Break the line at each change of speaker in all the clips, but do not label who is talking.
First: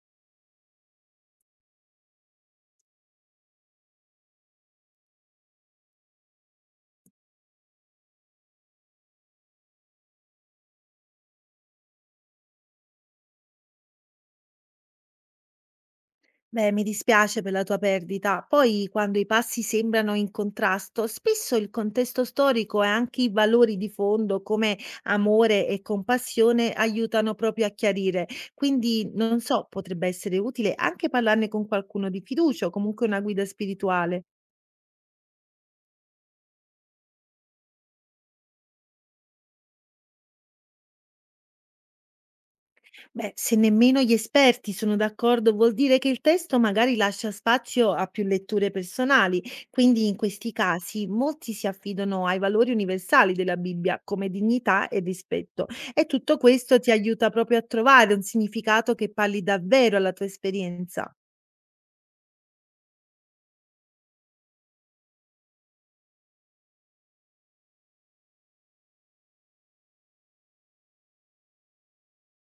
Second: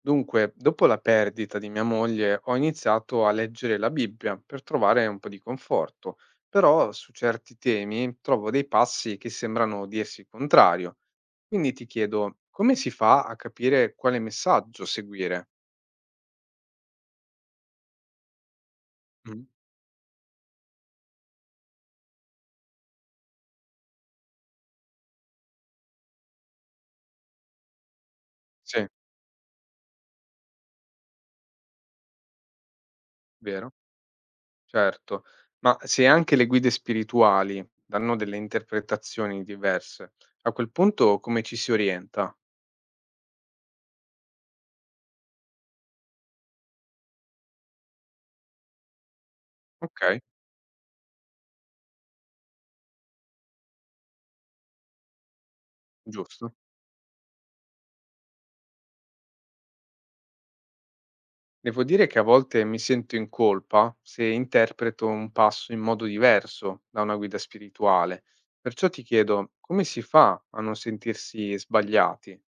Dunque, dopo la perdita di mia moglie, ho iniziato a leggere la Bibbia per trovare un po' di conforto, però su certi temi trovo dei passi che sembrano dirsi il contrario. Quindi ti chiedo, come si fa a capire quale messaggio seguire?
Beh, mi dispiace per la tua perdita. Poi, quando i
Mm,
passi sembrano in contrasto, spesso il contesto storico e anche i valori di fondo come amore e compassione aiutano proprio a chiarire.
sì,
Quindi, non so, potrebbe essere utile anche parlarne con qualcuno di fiducia o comunque una guida
vero,
spirituale.
certo. Ma se anche le guide spirituali danno delle interpretazioni diverse, a quel punto come ci si orienta?
Beh, se nemmeno gli esperti sono d'accordo, vuol dire che il testo magari lascia spazio a più letture personali, quindi in
Ok,
questi casi molti si affidano ai valori universali della Bibbia, come dignità e rispetto. E tutto
giusto.
questo ti aiuta proprio a trovare un significato che parli davvero alla tua esperienza.
Devo dire che a volte mi sento in colpa se interpreto un passo in modo diverso da una guida spirituale. Perciò ti chiedo, come si fa a non sentirsi sbagliati?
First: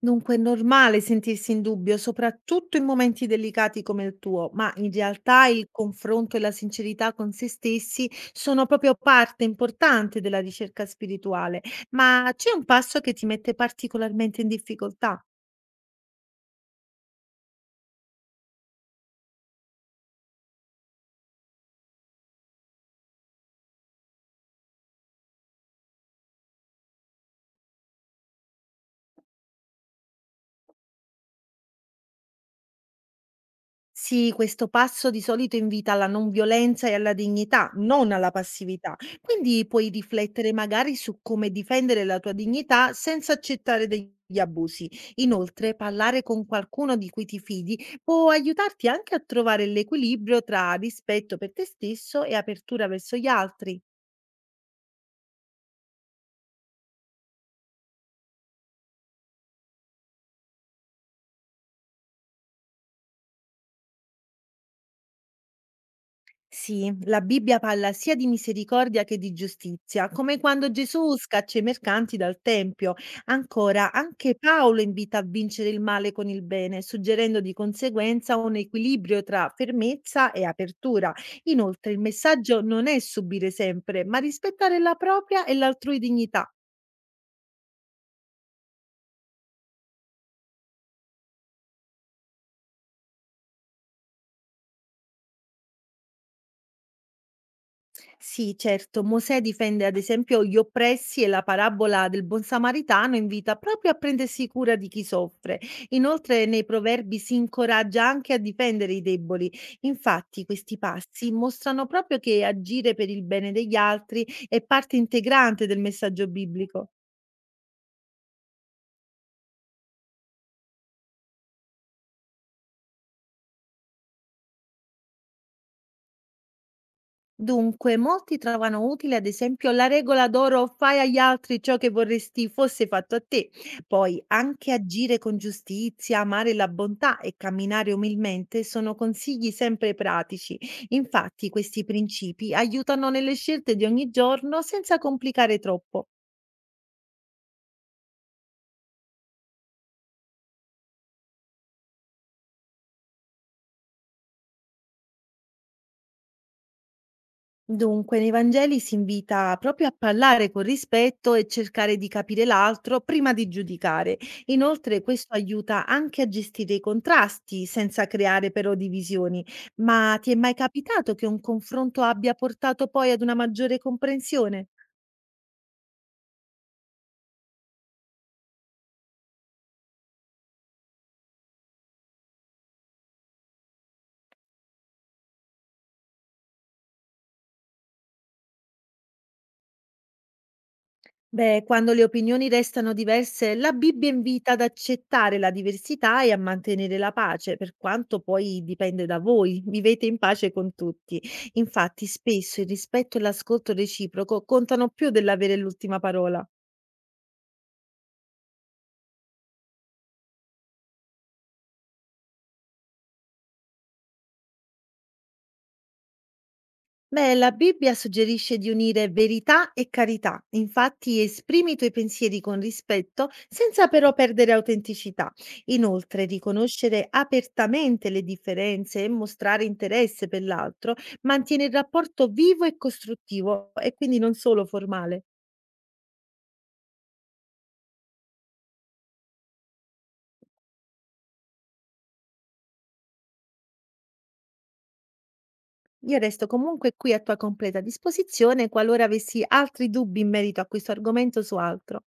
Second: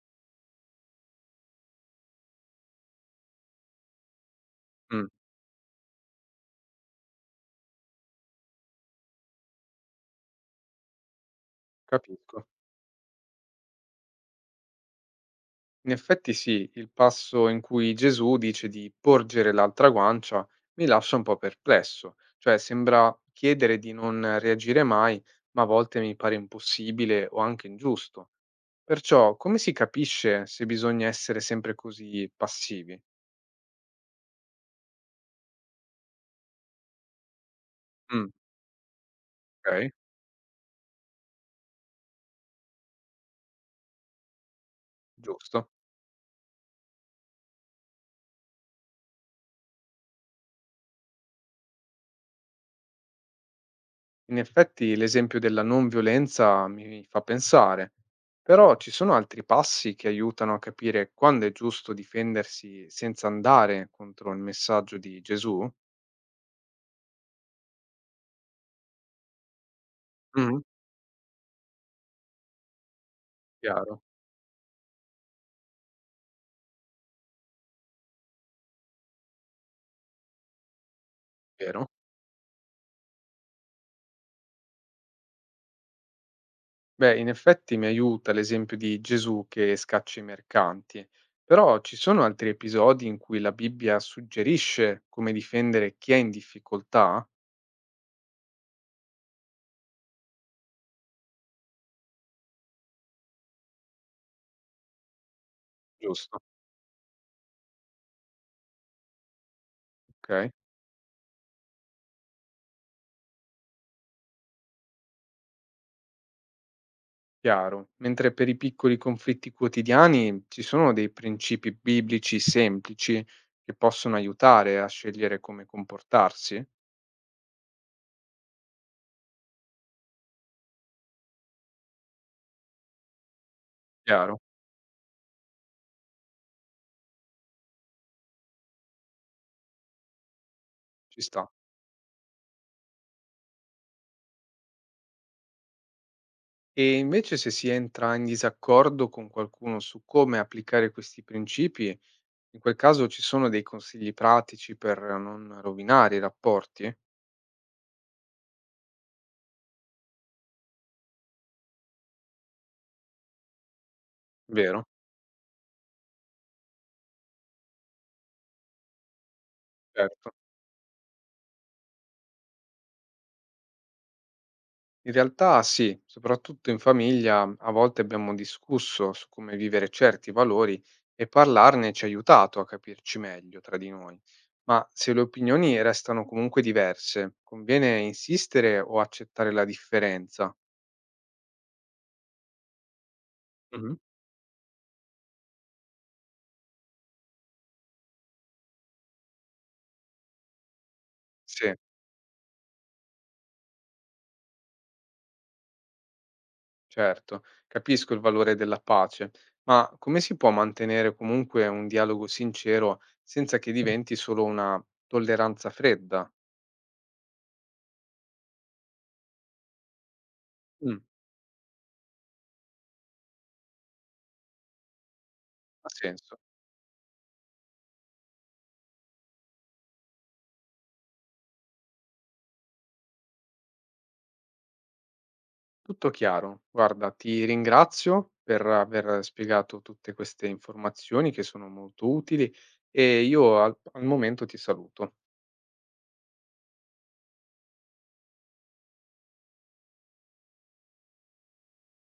Dunque, è normale sentirsi in dubbio, soprattutto in momenti delicati come il tuo, ma in
Mm,
realtà il confronto e la sincerità con se stessi sono proprio parte importante della ricerca spirituale. Ma
capisco.
c'è un passo che ti mette particolarmente in difficoltà?
In effetti sì, il passo in cui Gesù dice di porgere l'altra guancia mi lascia un po' perplesso, cioè sembra chiedere di non reagire mai, ma a volte mi pare impossibile o anche ingiusto. Perciò come si capisce se bisogna essere sempre così passivi?
Sì, questo passo di solito invita alla non violenza e alla dignità, non
Mm.
alla passività. Quindi puoi
Okay,
riflettere magari su come difendere la tua dignità senza accettare degli abusi.
giusto.
Inoltre, parlare con qualcuno di cui ti fidi può aiutarti anche a trovare l'equilibrio tra rispetto per te stesso e apertura verso gli altri.
In effetti l'esempio della non violenza mi fa pensare, però ci sono altri passi che aiutano a capire quando è giusto difendersi senza andare contro il messaggio di Gesù?
Sì, la Bibbia parla sia di misericordia che di giustizia, come
Mh,
quando Gesù scaccia i mercanti dal tempio. Ancora,
chiaro,
anche Paolo invita a vincere il male con il bene, suggerendo di conseguenza un equilibrio tra fermezza e apertura.
vero.
Inoltre, il messaggio non è subire sempre, ma rispettare la propria e l'altrui dignità.
Beh, in effetti mi aiuta l'esempio di Gesù che scaccia i mercanti, però ci sono altri episodi in cui la Bibbia suggerisce come difendere chi è in difficoltà?
Sì, certo. Mosè difende ad esempio gli oppressi e la parabola del buon samaritano invita proprio a prendersi cura di chi soffre.
Giusto,
Inoltre nei proverbi si incoraggia anche a difendere i deboli. Infatti
ok.
questi passi mostrano proprio che agire per il bene degli altri è parte integrante del messaggio biblico.
Chiaro, mentre per i piccoli conflitti quotidiani ci sono dei principi biblici semplici che possono aiutare a scegliere come comportarsi?
Dunque, molti trovano utile, ad esempio, la regola d'oro fai agli altri ciò che vorresti fosse fatto a te. Poi,
Chiaro,
anche agire con giustizia, amare la bontà e camminare umilmente sono consigli sempre pratici.
ci
Infatti,
sta.
questi principi aiutano nelle scelte di ogni giorno senza complicare troppo.
E invece se si entra in disaccordo con qualcuno su come applicare questi principi, in quel caso ci sono dei consigli pratici per non rovinare i rapporti?
Dunque, nei Vangeli si invita proprio a parlare con rispetto e cercare di capire l'altro prima di giudicare.
Vero?
Inoltre, questo aiuta anche a gestire i contrasti senza creare però divisioni. Ma
Certo.
ti è mai capitato che un confronto abbia portato poi ad una maggiore comprensione?
In realtà sì, soprattutto in famiglia, a volte abbiamo discusso su come vivere certi valori e parlarne ci ha aiutato a capirci meglio tra di noi. Ma se le opinioni restano comunque diverse, conviene insistere o accettare la differenza?
Beh, quando le opinioni restano diverse, la
Mhm.
Bibbia invita ad accettare la diversità e a mantenere la pace, per quanto poi dipende da voi, vivete in pace con tutti.
Sì,
Infatti, spesso il rispetto e l'ascolto reciproco contano più dell'avere l'ultima parola.
certo, capisco il valore della pace, ma come si può mantenere comunque un dialogo sincero senza che diventi solo una tolleranza fredda?
Beh, la Bibbia suggerisce di unire verità e carità,
Mm.
infatti esprimi i tuoi pensieri con rispetto senza però perdere autenticità.
Ha
Inoltre,
senso?
riconoscere apertamente le differenze e mostrare interesse per l'altro mantiene il rapporto vivo e costruttivo e quindi non solo formale.
Tutto chiaro. Guarda, ti ringrazio per aver spiegato tutte queste informazioni che sono molto utili e io al momento ti saluto.
Io resto comunque qui a tua completa disposizione qualora avessi altri dubbi in merito a questo argomento o su altro.